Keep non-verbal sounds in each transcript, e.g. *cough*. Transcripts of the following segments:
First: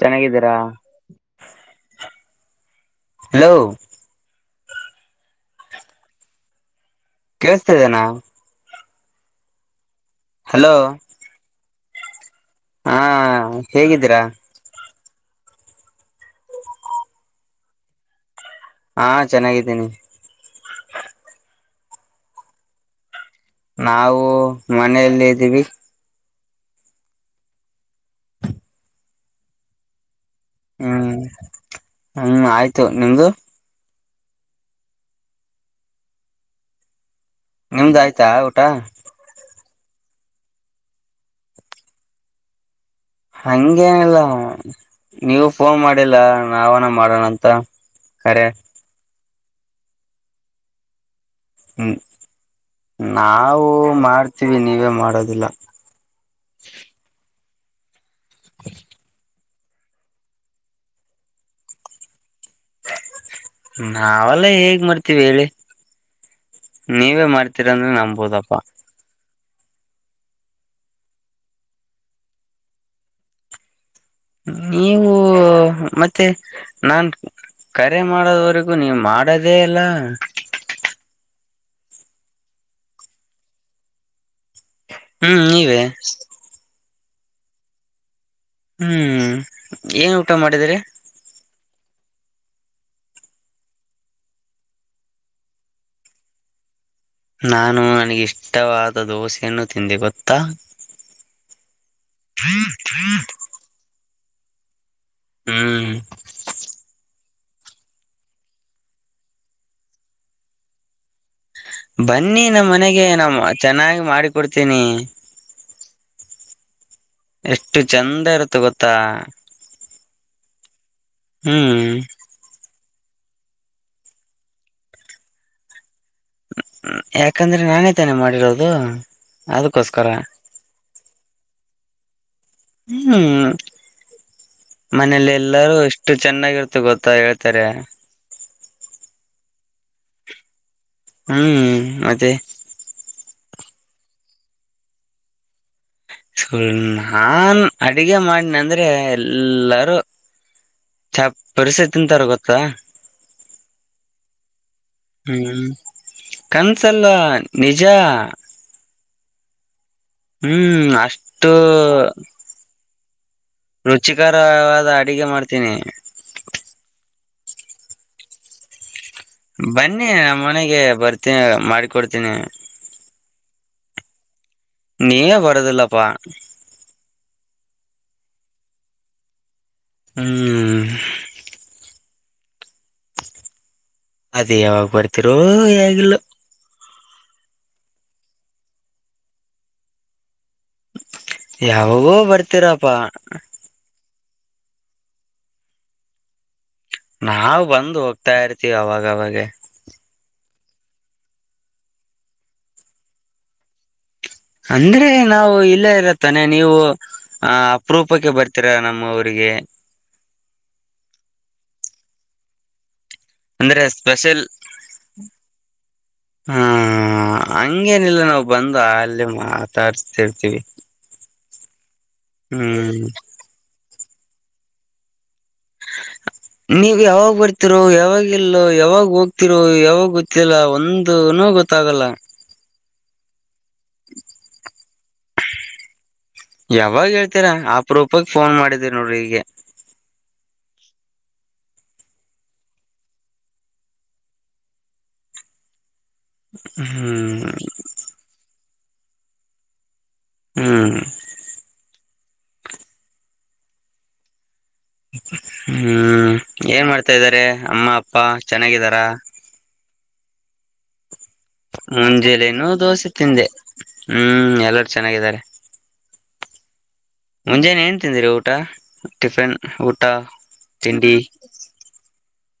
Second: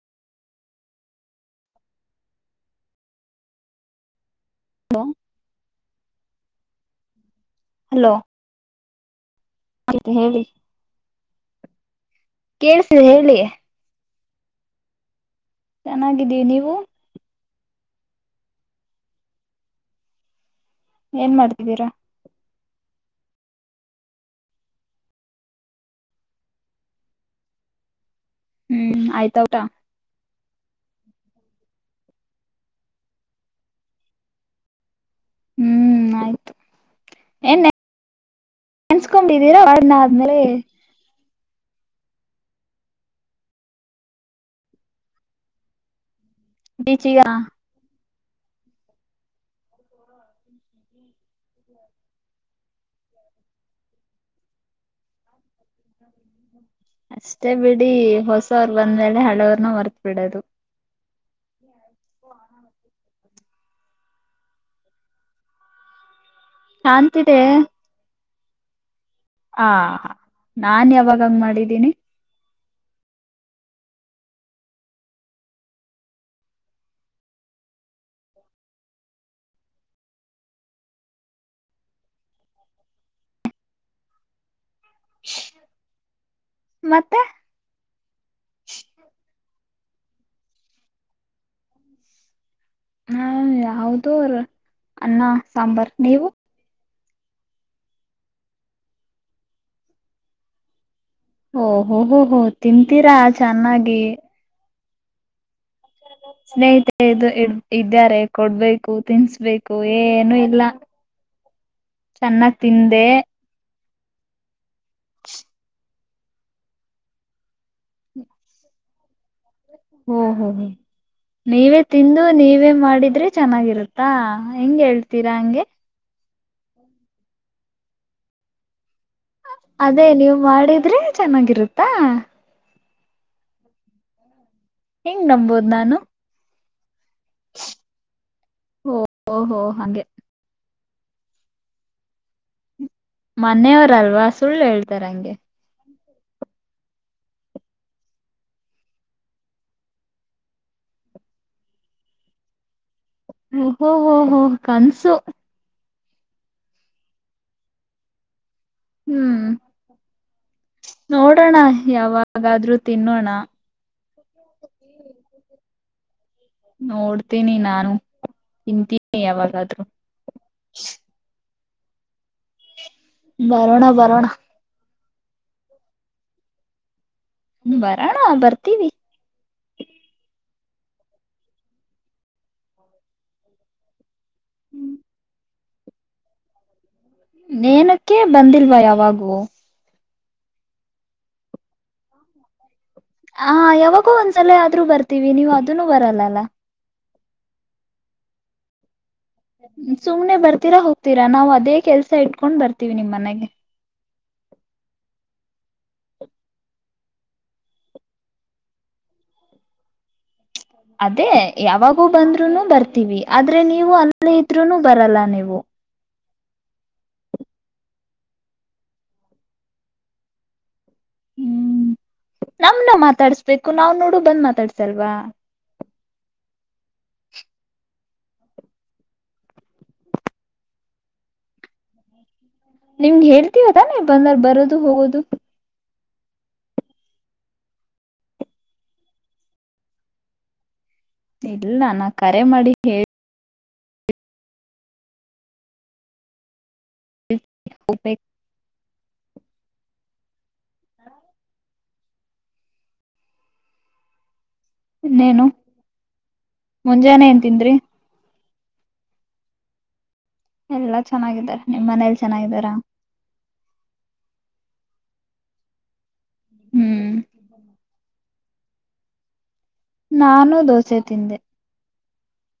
ಚನಾಗಿದೀರಾ. Hello. Hello. ಕೇಳಸ್ತಾ ಇದೆನಾ. ಹಾ ಹೇಳಿ ಹಲೋ ಕೇಳಸ್ತಿದೆ ಹೇಳಿ. ಹೇಗಿದಿರಾ. ಚನಾಗಿದೀವ್ ನೀವು. ಹಾ ಚನಾಗಿದ್ದೀನಿ. ಏನ್ ಮಾಡ್ತಿದ್ದೀರಾ. ನಾವು ಮನೆಯಲಿದೀವಿ. ಹ್ಮ್ ಆಯ್ತಾ ಊಟ. ಹ್ಮ್ ಹ್ಮ್ ಆಯ್ತು ನಿಮ್ದು. ಹ್ಮ್ ಆಯ್ತು ಏನ್. ನಿಮ್ದ ಆಯ್ತಾ ಊಟ. ನೆಂಸ್ಕೊಂಡಿದೀರಾ *unintelligible* ಆದ್ಮೇಲೆ. ಹಂಗೇನಿಲ್ಲ ನೀವ್ ಫೋನ್ ಮಾಡಿಲ್ಲ ನಾವನ ಬೀಚಗ ಮಾಡನಂತ. ಕರೆ. ಹ್ಮ್ ನಾವು ಮಾಡ್ತೀವಿ ನೀವೇ ಮಾಡೋದಿಲ್ಲ. ಅಷ್ಟೇ ಬಿಡಿ ಹೊಸರ್ ಬಂದ್ಮೇಲೆ ಹಳೆವ್ರ್ನ ಮರ್ತ ಬಿಡದು. *inaudible* ನಾವಲ್ಲ ಹೇಗ್ ಮರ್ತಿವೇಳಿ ನೀವೆ ಕಾಣ್ತಿದೆ ಮಾರ್ತಿರಾಂದ್ರೆ ನಂಬೋದಪ್ಪಾ. ಹ ನಾನ್ ಯಾವಾಗಂಗ್ ಮಾಡಿದ್ದೀನಿ. ನೀವು. ಮತ್ತೆ ನಾನ್ ಕರೆ ಮಾಡೋದ್ವರಿಗೂ ನೀವ್ ಮಾಡೋದೆ ಇಲ್ಲ. ಹ್ಮ್ ನೀವೆ. ಮತ್ತೆ. ಹ್ಮ್ ಏನ್ ಊಟ ಮಾಡಿದ್ರಿ. ನನ್ ಯಾವ್ದರ್ ಅನ್ನ ಸಾಂಬಾರ್ ನೀವು. ನಾನು ನನಗೆ ಇಷ್ಟವಾದ ದೋಸೆಯನ್ನು ತಿಂದೆ ಗೊತ್ತಾ ಓ ಹೂ ಹೂ ಹೂ ತಿಂತೀರಾ ಚೆನ್ನಾಗಿ ಹ್ಮ್ ಸ್ನೇಹಿತೆ ಇದು ಇ ಇದ್ದಾರೆ ಕೊಡ್ಬೇಕು ತಿನ್ನಿಸಬೇಕು ಏನು ಇಲ್ಲಾ ಬನ್ನಿ ನಮ್ಮ ಮನೆಗೆ ತಿಂದೆ ನಾ ಚೆನ್ನಾಗಿ ಮಾಡಿ ಕೊಡ್ತೀನಿ. *inaudible* ಎಷ್ಟು ಚೆಂದ ಇರುತ್ತೆ ಗೊತ್ತಾ ಓ ಹೂ ಹೂ ನೀವೇ ಹ್ಮ್ ತಿಂದ ನೀವೇ ಮಾಡಿದ್ರೆ ಚೆನ್ನಾಗಿರುತ್ತಾ ಹೆಂಗೆ ಹೇಳ್ತೀರಾ ಹಂಗೆ ಯಾಕಂದ್ರೆ ನಾನೇ ತಾನೆ ಮಾಡಿರೋದು ಅದೇ ಅದಕ್ಕೋಸ್ಕರ ನೀವು ಮಾಡಿದ್ರೆ ಚೆನ್ನಾಗಿರುತ್ತಾ ಹ್ಮ್ ಹೆಂಗ್ ಮನೇಲಿ ನಂಬೋದ್ ಎಲ್ಲಾರೂ ನಾನು ಎಷ್ಟ ಚೆನ್ನಾಗಿರ್ತ ಗೊತ್ತಾ ಹೇಳ್ತಾರೆ ಓ ಹೊಓ ಹೊ ಹಾಂಗೆ ಹ್ಮ್ ಅದೇ ಮನೆಯವರಲ್ವಾ ಸುಳ್ಳು ಹೇಳ್ತಾರ ಹಂಗೆ. ತು ನಾನ್ ಅಡಗೆ ಮಾಡಿನಂದ್ರೆ ಎಲ್ಲಾರೂ ಚಪ್ಪರಸಿ ತಿಂತಾರ್ ಗೊತ್ತಾ ಹೊ ಹೊ ಹೊ ಕನಸು ಹ್ಮ್ ಕನಸಲ್ಲಾ ನಿಜಾ ಹ್ಮ್ಂ ಹ್ಮ್ಂ ಅಷ್ಟ ಯಾವಾಗಾದ್ರೂ ತಿನ್ನೋಣ ರುಚಿಕರವಾದ ಅಡಗೆ ಮಾಡ್ತೀನಿ ನೋಡ್ತೀನಿ ನಾನು ತಿಂತಿನಿ ಬನ್ನಿ ನಮ್ಮ ಮನೆಗೆ ಬರ್ತೀ ಮಾಡಿಕೊಡ್ತೀನಿ ಬರೋಣ ಬರೋಣ ನೀವೇ ಹೋಡದಿಲ್ಲಪ್ಪಾ ಬರೋಣ ಬರ್ತೀವಿ ಹ್ಮ್ಂ ಅದೇ ಯಾವಾಗ ಬರ್ತಿರೋ ಎನಿಲ್ಲೊ ಎನಕ್ಕೆ ಬಂದಿಲ್ವಾ ಯಾವಾಗು ಯಾವಾಗೊ ಬರ್ತೀರಪಾ ಹ ಯಾವಾಗೋ ಒಂದ್ಸಲ ಆದ್ರೂ ಬರ್ತೀವಿ ನೀವು ಅದನ್ನು ಬರಲ್ಲ ಅಲ್ಲಾ ನಾವ್ ಬಂದು ಹೋಗ್ತಾ ಇರ್ತೀವಿ ಅವಾಗವಾಗ ಸುಮ್ನೆ ಬರ್ತೀರಾ ಹೋಗ್ತೀರಾ ಅದೇ ಕೆಲಸ ಇಟ್ಕೊಂಡ್ ಬರ್ತೀವಿ ನಿಮ್ಮ ಮನೆಗೆ ಅಂದ್ರೆ ನಾವು ಇಲ್ಲೇ ಇರುತ್ತಾನೆ ನೀವು ಆ ಅಪರೂಪಕ್ಕೆ ಬರ್ತೀರಾ ನಮ್ಮುರಿಗೆ ಅದೇ ಯಾವಾಗೂ ಬಂದ್ರುನು ಬರ್ತೀವಿ ಆದ್ರೆ ಅಂದ್ರೆ ನೀವು ಅಲ್ಲೇ ಸ್ಪೆಷಲ್ ಇದ್ರುನು ಬರಲ್ಲಾ ನೀವು ಹಾ ಹಂಗೇನಿಲ್ಲ ನಾವು ಬಂದು ಅಲ್ಲೇ ಮಾತಾಡಸ್ತ ಇರ್ತೀವಿ ಹ್ಮ್ ನಮ್ನ ಹ್ಮ್ ಮಾತಾಡ್ಸ್ಬೇಕು ನಾವ್ ನೋಡು ಬಂದ್ ಮಾತಾಡ್ಸಲ್ವಾ *inaudible* ನೀವ ಯಾವಾಗ್ ಬರ್ತಿರೋ ಯಾವಾಗಲ್ ಇಲೋ ಯಾವಾಗ್ ಹೋಗ್ತಿರೋ ಯಾವಾಗ್ ಗೊತ್ತಿಲ್ಲಾ ಒಂದು ಗೊತ್ತ ಗೊತ್ತಾಗಲ್ಲಾ ನಿಮ್ಗೆ ಹೆಂಡ್ತಿದಾನೆ ಬಂದಾರ್ ಬರೋದು ಹೋಗೋದು ಯಾವಾಗ ಹೇಳ್ತೀರಾ ಅಪರೂಪಕ ಫೋನ್ ಮಾಡಿದೀರಿ ನೋಡ್ರಿ ಈಗೆ ಇಲ್ಲ ನಾ ಕರೆ ಮಾಡಿ ಹೇಳ ಹ್ಮ್ ಉಪೇ ಹ್ಮ್ ಇನ್ನೇನು ಹ್ಮ್ ಏನ್ ಮಾಡ್ತಾ ಮುಂಜಾನೆ ಏನ್ ಇದ್ದಾರೆ ತಿಂದ್ರಿ ಅಮ್ಮ ಅಪ್ಪ ಚೆನ್ನಾಗಿದಾರ. ಎಲ್ಲಾ ಚೆನ್ನಾಗಿದ್ದಾರೆ. ಮುಂಜಲೆನುೂ ದೋಸೆ ತಿಂದೆ ಹ್ಮ್ ಎಲ್ಲರ ಚೆನ್ನಾಗಿದ್ದಾರೆ. ಹ್ಮ್ ಮುಂಜಾನಾನೆ ಏನ್ ತಿಂದಿರಿ ಊಟ ಟಿಫಿನ್ ಊಟ ನಾನು ದೋಸೆ ತಿಂಡಿ. ತಿಂದೆ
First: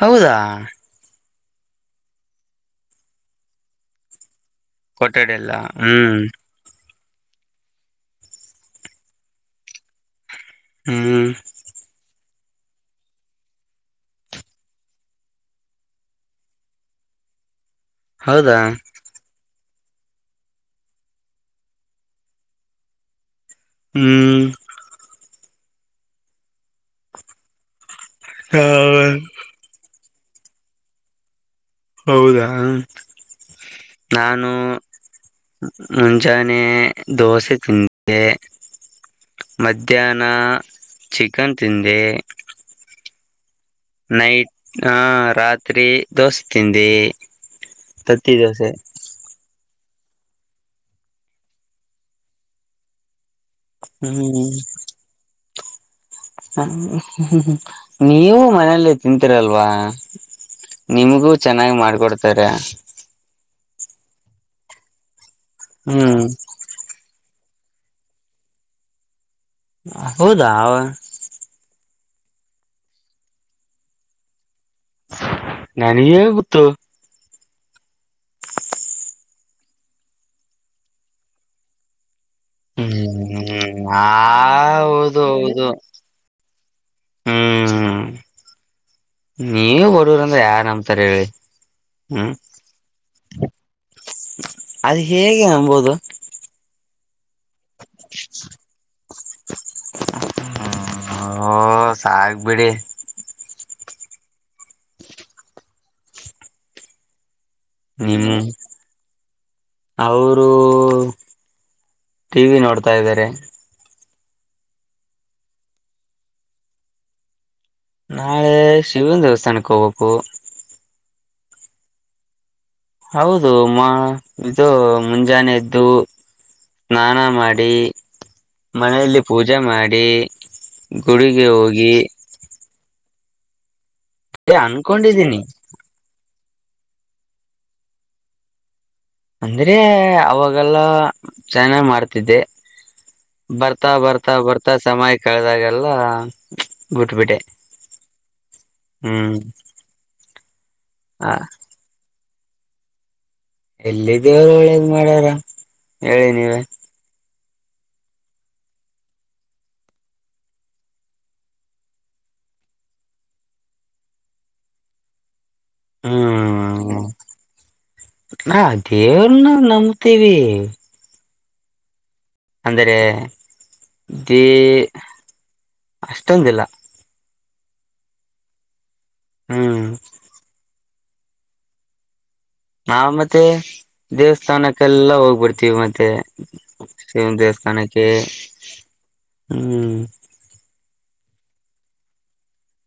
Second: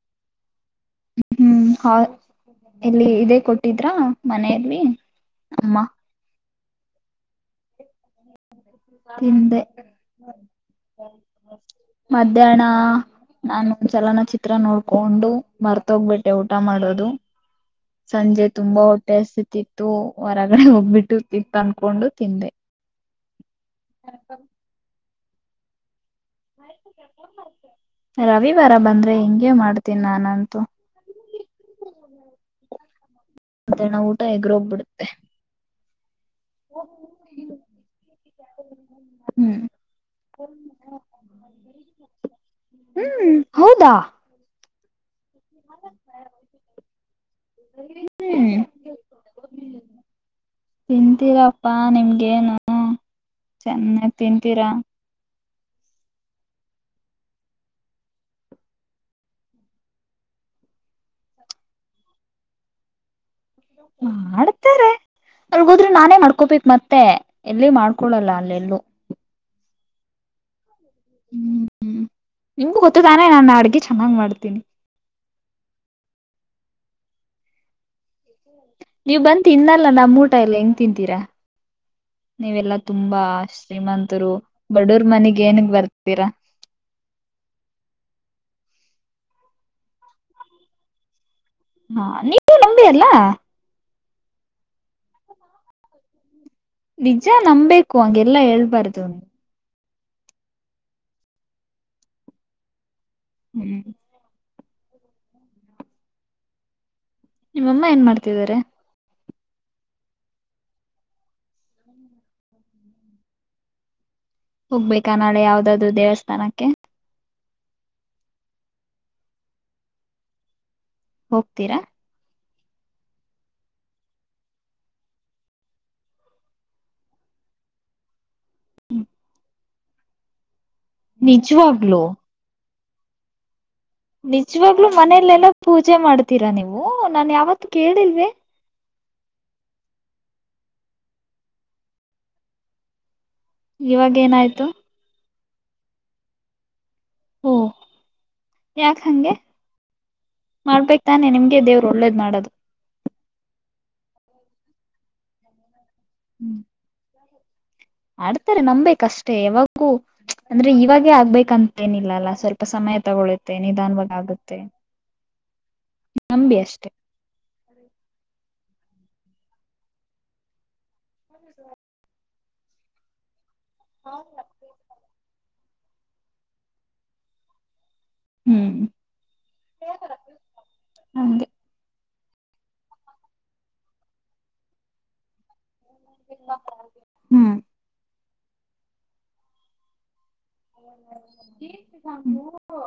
ಹೌದಾ. ಹ್ಮ್ ಹ ಎಲ್ಲಿ ಇದೇ ಕೊಟ್ಟಿದ್ರ ಮನೆಯಲ್ಲಿ ಕೊಠಡಿ ಎಲ್ಲ ಅಮ್ಮ. ಹ್ಮ್ ತಿಂದೆ ಹ್ಮ್ ಮಧ್ಯಾಹ್ನ. ನಾನು ಒಂದ್ಸಲನ ಚಿತ್ರ ನೋಡ್ಕೊಂಡು ಮರ್ತೋಗ್ಬಿಟ್ಟೆ ಊಟ ಮಾಡೋದು. ಸಂಜೆ ಹೌದಾ ತುಂಬಾ ಹೊಟ್ಟೆಸ್ತಿ ಇತ್ತು ಹೊರಗಡೆ ಹೋಗ್ಬಿಟ್ಟು ತಿತ್ತು ಅನ್ಕೊಂಡು ತಿಂದೆ. ಹ್ಮ್ ರವಿವಾರ ಬಂದ್ರೆ ಹಿಂಗಗೆ ಮಾಡ್ತೀನಿ ನಾನಂತು. ಹೌದಾ ಹ. ಮದ್ಯಾನ ಊಟ ಎಗರು ಹೋಗ್ಬಿಡುತ್ತೆ. ಮುಂಜಾನೆ ದೋಸೆ ತಿಂದೆ. ಹ್ಮ್ ಮಧ್ಯಾಹ್ನ ಚಿಕನ್ ತಿಂದೆ. ಹ್ಮ್ ಹೌದಾ. ನೈಟ್ ಹ ರಾತ್ರಿ ದೋಸೆ ತಿಿಂದಿ ತತ್ತಿ ಹ್ಮ್ ದೋಸೆ. ತಿಂತೀರಪ್ಪಾ ನಿಮ್ಗೇನು. ಚೆನ್ನ ತಿಂತೀರಾ. ಹ ನೀವು ಮನಲ್ಲೇ ತಿಂತೀರಲ್ವಾ. ನಿಮಗೂ ಚೆನ್ನಾಗಿ ಮಾಡ್ಕೊಡ್ತಾರೆ. ಮಾಡ್ತಾರೆ ಅಲ್ಗೋದ್ರರು ನಾನೇ ಹ್ಮ್ ಮಾಡ್ಕೋಬೇಕಿಕ್ ಮತ್ತೆ. ಎಲ್ಲ ಮಾಡ್ಕೊಳ್ಳಲ್ಲ ಅಲ್ಲೆಲ್ಲೂ. ಹೌದಾ. ಹ್ಮ್ ಹ್ಮ್ ನಿಮ್ಗು ಗೊತ್ತ ತಾನೆ ನಾನು ಅಡ್ಗೆ ಚೆನ್ನಾಗ್ ಮಾಡ್ತೀನಿ. ನಗೆನ್ ಗೊತ್ತು. *inaudible* ನೀವ್ ಬಂತಿ ಇನ್ನಲ್ಲ ನಮ್ಮ್ ಊಟ ಎಲ್ಲಿ ಹೆಂಗ್ ತಿಂತೀರಾ. ನೀವೆಲ್ಲಾ ತುಂಬಾ ಹ್ಮ್ ಆ ಶ್ರೀಮಂತರು ಬಡೂರ್ ಹೌದು ಮನಗ್ ಏನಗ್ ಬರ್ತೀರಾ. ಹ್ಮ ನೀವ ಬಡವರಂದ್ರ ಯಾರ ಅಂಬತಾರ ಹೇಳಿ. ಹಾ ನೀವು ನಂಬಿ ಅಲ್ಲಾ. ಅದು ಹೇಗೆ ಅಂಬಬೋದು. ನಿಜ ನಂಬಬೇಕು ಹಗೆಲ್ಲಾ ಹೇಳ್ಬಾರ್ದು ನೀ ಹ್ಮ ಸಾಗಬಿಡಿ. ಹ್ಮ್ ನಿಮ್ಮಮ್ಮ ಏನ್ ಹ್ಮ್ ಮಾಡ್ತಿದಾರೆ ಅವರು ಟಿವಿ ನೋಡ್ತಾ ಇದ್ದಾರೆ. ಹೋಗ್ಬೇಕಾ ನಾಳೆ ಯಾವ್ದಾದ್ರರು ದೇವಸ್ಥಾನಕ್ಕೆ. ನಾಳೆ ಶಿವನ ದೇವಸ್ಥಾನಕ್ಕೆ ಹೋಗ್ಬೇಕು. ಹೋಗ್ತೀರಾ ಹೌದು ಮಾ ಇದು ಮುಂಜಾನೆ ಎದ್ದು ಸ್ನಾನ ಮಾಡಿ ಮನೆಯಲ್ಲಿ ಪೂಜೆ ಮಾಡಿ ಗುಡಿಗೆ ಹೋಗಿ ನಿಜವಾಗ್ಲೂ ನಿಜವಾಗ್ಲೂ ಅನ್ಕೊಂಡಿದ್ದೀನಿ ಮನೆಲೆೆಲ್ಲಾ ಪೂಜೆ ಮಾಡ್ತೀರಾ ನೀವು ನಾನ್ ಯಾವತ್ ಕೇಳಿಲ್ವೆ. ಅಂದ್ರೆ ಅವಾಗೆಲ್ಲಾ ಚೆನ್ನಾಗ್ ಮಾಡ್ತಿದ್ದೆ. ಬರ್ತಾ ಇವಾಗ ಬರ್ತಾ ಏನಾಯ್ತು ಬರ್ತಾ ಸಮಯ ಕಳೆದಾಗೆಲ್ಲಾ ಓ ಯಾಕ ಹಂಗೆ ಹ್ಮ್ ಮಾಡ್ಬೇಕ್ ತಾನೆ ಹ ನಿಮಗೆ ದೇವರು ಒಳ್ಳೇದ್ ಮಾಡೋದು. ಎಲ್ಲಿ ದೇವರು ಒಳ್ಳೇದು ಮಾಡ್ಯಾದ ಹೇಳಿ ನೀವೆ ಆಡ್ತಾರೆ ನಂಬೆಕ್ ಅಷ್ಟೇ ಯಾವಾಗೂ ಅಂದ್ರೆ ಇವಾಗೇ ಆಗ್ಬೇಕಂತೇನಿಲ್ಲ ಅಲ್ಲಾ ಸ್ವಲ್ಪ ಸಮಯ ತಗೊಳುತ್ತೆ ನಿಧಾನವಾಗಿ ಆಗುತ್ತೆ. ನಂಬಿ ಅಷ್ಟೆ ಹ್ಮ ನಾವ್ ದೇವ್ರನ್ನ ನಂಬತೀವಿ. ಹೌದ ಅಂದರೆೆ ದೇ ಅಷ್ಟೊಂದಿಲ್ಲ. ಹ್ಮ್ ಹ್ಮ್ ಹಂಗೆ ನಾವ್ ಮತ್ತೆ ದೇವಸ್ಥಾನಕ್ಕೆಲ್ಲ ಹೋಗ್ಬಿಡ್ತೀವಿ ಮತ್ತ್ ತ್ತೆ ಹೆಂಗ್ ಹ್ಮ್ ದೇವಸ್ಥಾನಕ್ಕೆ ಹ್ಮ್ ಸಾಬು *unintelligible* ಹೌ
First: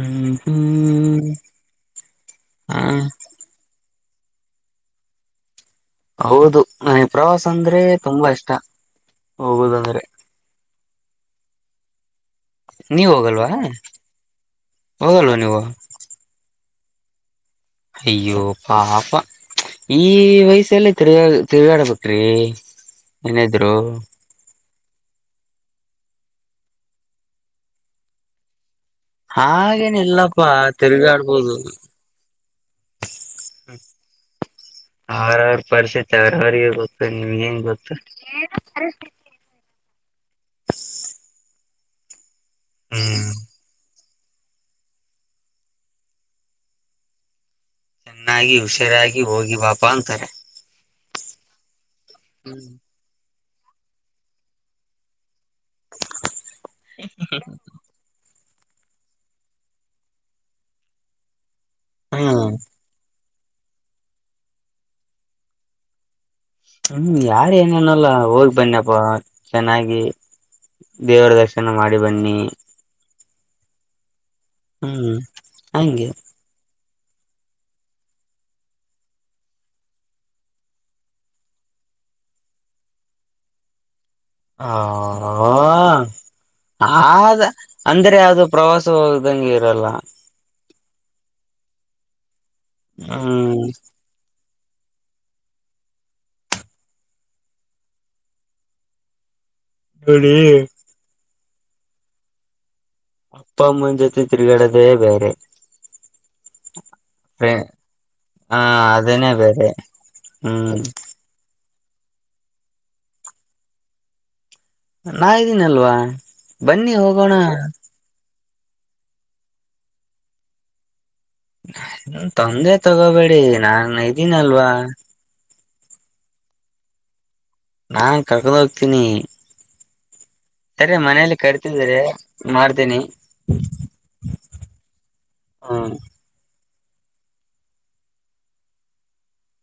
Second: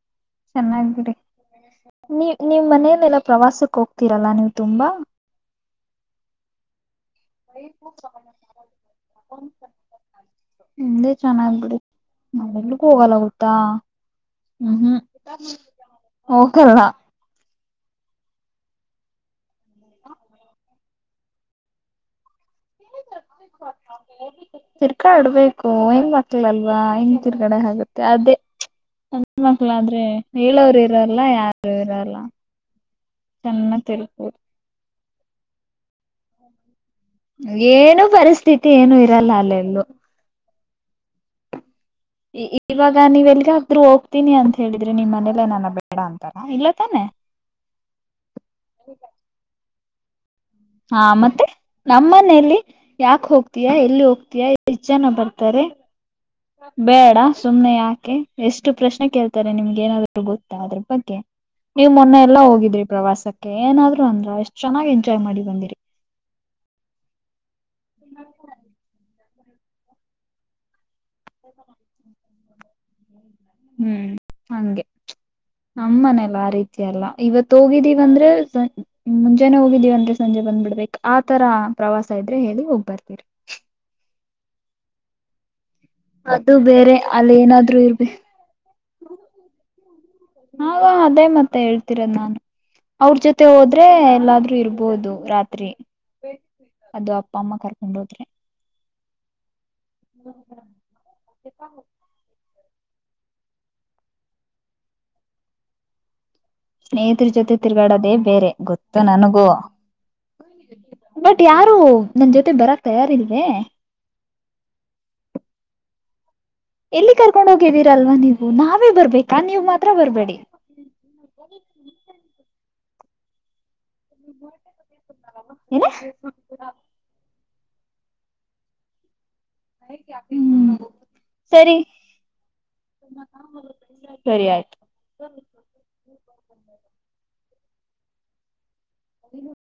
ಹ್ಮ್ ಚೆನ್ನಾಗಿದೆ ಹ್ಮ್ ನೀ ನೀವ್ ಹ ಮನೇಲೆೆಲ್ಲ ಪ್ರವಾಸಕ್ ಹೋಗ್ತೀರಲ್ಲ ನೀವು ತುಂಬಾ. ಹೌದು ನನಗೆ ಪ್ರವಾಸ ಅಂದ್ರೆ ತುಂಬಾ ಇಷ್ಟ ಹೋಗುದಂದ್ರೆ. ಹೇ ಚೆನ್ನಾಗ್ ಬಿಡ್ ನಾವು ಎಲ್ಲಿಗೂ ನೀವ್ ಹೋಗಲ್ಲ ಹೋಗಲ್ವಾ ಗೊತ್ತಾ ಹ್ಮ್ ಹ್ಮ್ ಹೋಗಲ್ವಾ ನೀವು ಓಕರ್ಣ ಅಯ್ಯೋ ಪಾಪ ಈ ವಯಸಲ್ಲಿ ತಿರುಗಾ ತಿರುಗಾಡ ಬೇಕ. ಏನೆ ಇದ್ರೂ ತಿರ್ಕಾಡ್ಬೇಕು ಹೆಂಗ ಮಕ್ಳಲ್ವಾ ಹೆಂಗ ತಿರ್ಗಡೆ ಆಗುತ್ತೆ ಅದೇ *unintelligible* ಹೆ ಮಕ್ಳಾದ್ರೆ ಇಲ್ಲಪ್ಪಾ ಹೇಳರು ಇರಲ್ಲ ತಿರ್ಗಾಡ್ಬೋದು ಯಾರು ಇರಲ್ಲ ಚನ್ನ ತಿರುಪು *unintelligible* ಅವ್ರ ಅವ್ರ ಪರಿಸ್ಥಿತಿ ಅವ್ರ ಅವ್ರಿಗೆ ಗೊತ್ ಏನು ಪರಿಸ್ಥಿತಿ ಏನು ಇರಲ್ಲ ಅಲ್ಲೆಲ್ಲೂ. ಇವಾಗ ನೀವ್ ಹ್ಮ್ ಎಲ್ಲಿಗೆ ಹೋಕ್ತೀನಿ ಅಂತ ಹೇಳಿದ್ರೆ ನಿಮ್ ಮನೆೇಲ್ಲೇ ಏನನಾ ಬೇಡ ಅಂತಾರ ಇಲ್ಲ ತಾನೆ ಚೆನ್ನಾಗಿ ಹುಷಾರಾಗಿ ಹೋಗಿ ಬಾಪಾ ಅಂತಾರೆ. ಹಾ ಮತ್ತೆ ನಮ್ಮ್ ಮನೇೆಯಲ್ಲಿ ಯಾಕೂ ಹೋಗ್ತೀತಿ ಯಾ ಎಲ್ಲಿ ಹೋಗ್ತತೊತೀಯ ಜನ ಬರ್ತಾರೆ ಬೇಡ ಸುಮ್ಮನೆ ಯಾಕೆ ಎಷ್ಟು ಪ್ರಶ್ನೆ ಕೇಳ್ತಾರೆ ನಿಮ್ಗೆ ಏನಾದ್ರು ಗೊತ್ತಾ ಅದ್ರ ಬಗ್ಗೆ ನೀವ್ ಮೊನ್ನೆ ಎಲ್ಲಾ ಹ್ಮ್ ಹೋಗಿದ್ರಿ ಪ್ರವಾಸಕ್ಕೆ ಏನಾದ್ರು ಅಂದ್ರ ಎಷ್ಟ್ ಚೆನ್ನಾಗ್ ಎಂಜಾಯ್ ಮಾಡಿ ಬಂದಿರಿ. ಹ್ಮ್ ಯಾರು ಏನನಲ್ಲ ಹೋಗಿ ಬನ್ನಿಪ್ಪ ಚೆನ್ನಾಗಿೀ ದೇವರ ದರ್ಶನ ಮಾಡಿ ಬನ್ನಿ ಹ್ಮ್ ಹಂಗೆ ಹ್ಮ್ ಹಂಗೆ ನಮ್ಮನೆಲ್ಲ ಆ ರೀತಿ ಎಲ್ಲಾ ಇವತ್ ಹೋಗಿದ್ದೀವ ಅಂದ್ರೆ ಮುಂಜಾನೆ ಹೋಗಿದ್ದೀವ ಅಂದ್ರೆ ಸಂಜೆ ಬಂದ್ ಬಿಡ್ಬೇಕ್ ಆತರಾ ಪ್ರವಾಸ ಇದ್ರೆ ಹೇಳಿ ಹೋಗ್ ಬರ್ತೀರಿ ಹಾ ಹಾ ಅದು ಹಾ ಬೇರೆ ಅಲ್ಲಿ ಆದ ಏನಾದ್ರು ಇರ್ಬೇ ಅಂದ್ರೆ ಅದು ಪ್ರವಾಸ ಹೋದಂಗ್ ಇರಲ್ಲಾ ಹಾ ಅದೇ ಮತ್ತೆ ಹೇಳ್ತೀರ ನಾನು ಅವ್ರ ಜೊತೆ ಹ್ಮ್ ಹೋದ್ರೆ ಎಲ್ಲಾದ್ರೂ ಇರ್ಬೋದು ರಾತ್ರಿ ಅದು ಅಪ್ಪ ಅಮ್ಮಾ ಕರ್ಕೊಂಡ್ ಹೋದ್ರೆ *unintelligible* *unintelligible* ಅಪ್ಪಾಅಮ್ಮನ ಜೊತೆ ತಿರುಗಾಡೊದೇ ಬೇರೆ ಸ್ನೇಹಿತರ ಹ ಜೊತೆ ತಿರ್ಗಾಡೋದೇ ಬೇರೆ ಗೊತ್ತು ಅದೇನೇ ನನಗೂ ಬೇರೆ ಹ್ಮ್ ಬಟ್ ಯಾರು ನೀನ್ ಜೊತೆ ಬರಕ್ ತಯಾರ ಇಲ್ಲವೇ ರಾ ಇದ್ದೀನಲ್ವಾ ಬನ್ನಿ ಎಲ್ಲಿ ಹೋಗೋಣ ಕರ್ಕೊಂಡ್ ಹೋಗಿದ್ದೀರಲ್ವಾ ನೀವು ನಾವೇ ಬರಬೇಕಾ ನೀವು ಮಾತ್ರ ಬರಬೇಡಿ ತೊಂದ್ರೆ ತಗೋಬೇಡಿ ನಾನ್ ಇದ್ದೀನಲ್ವಾ ಇನ್ ನಾನ್ ಕರಕೋಂಡ ಹೋಗ್ತೀನಿ *unintelligible* ಹ್ಮಂ ಸರಿ ಮನೇಲಿ ಸರಿ ಕರಿತಿದಿದ್ದಾರೆ ಮಾಡ್ತೀನಿ *unintelligible* ಸರಿ ಆಯ್ತು *unintelligible* ಹಾ *unintelligible*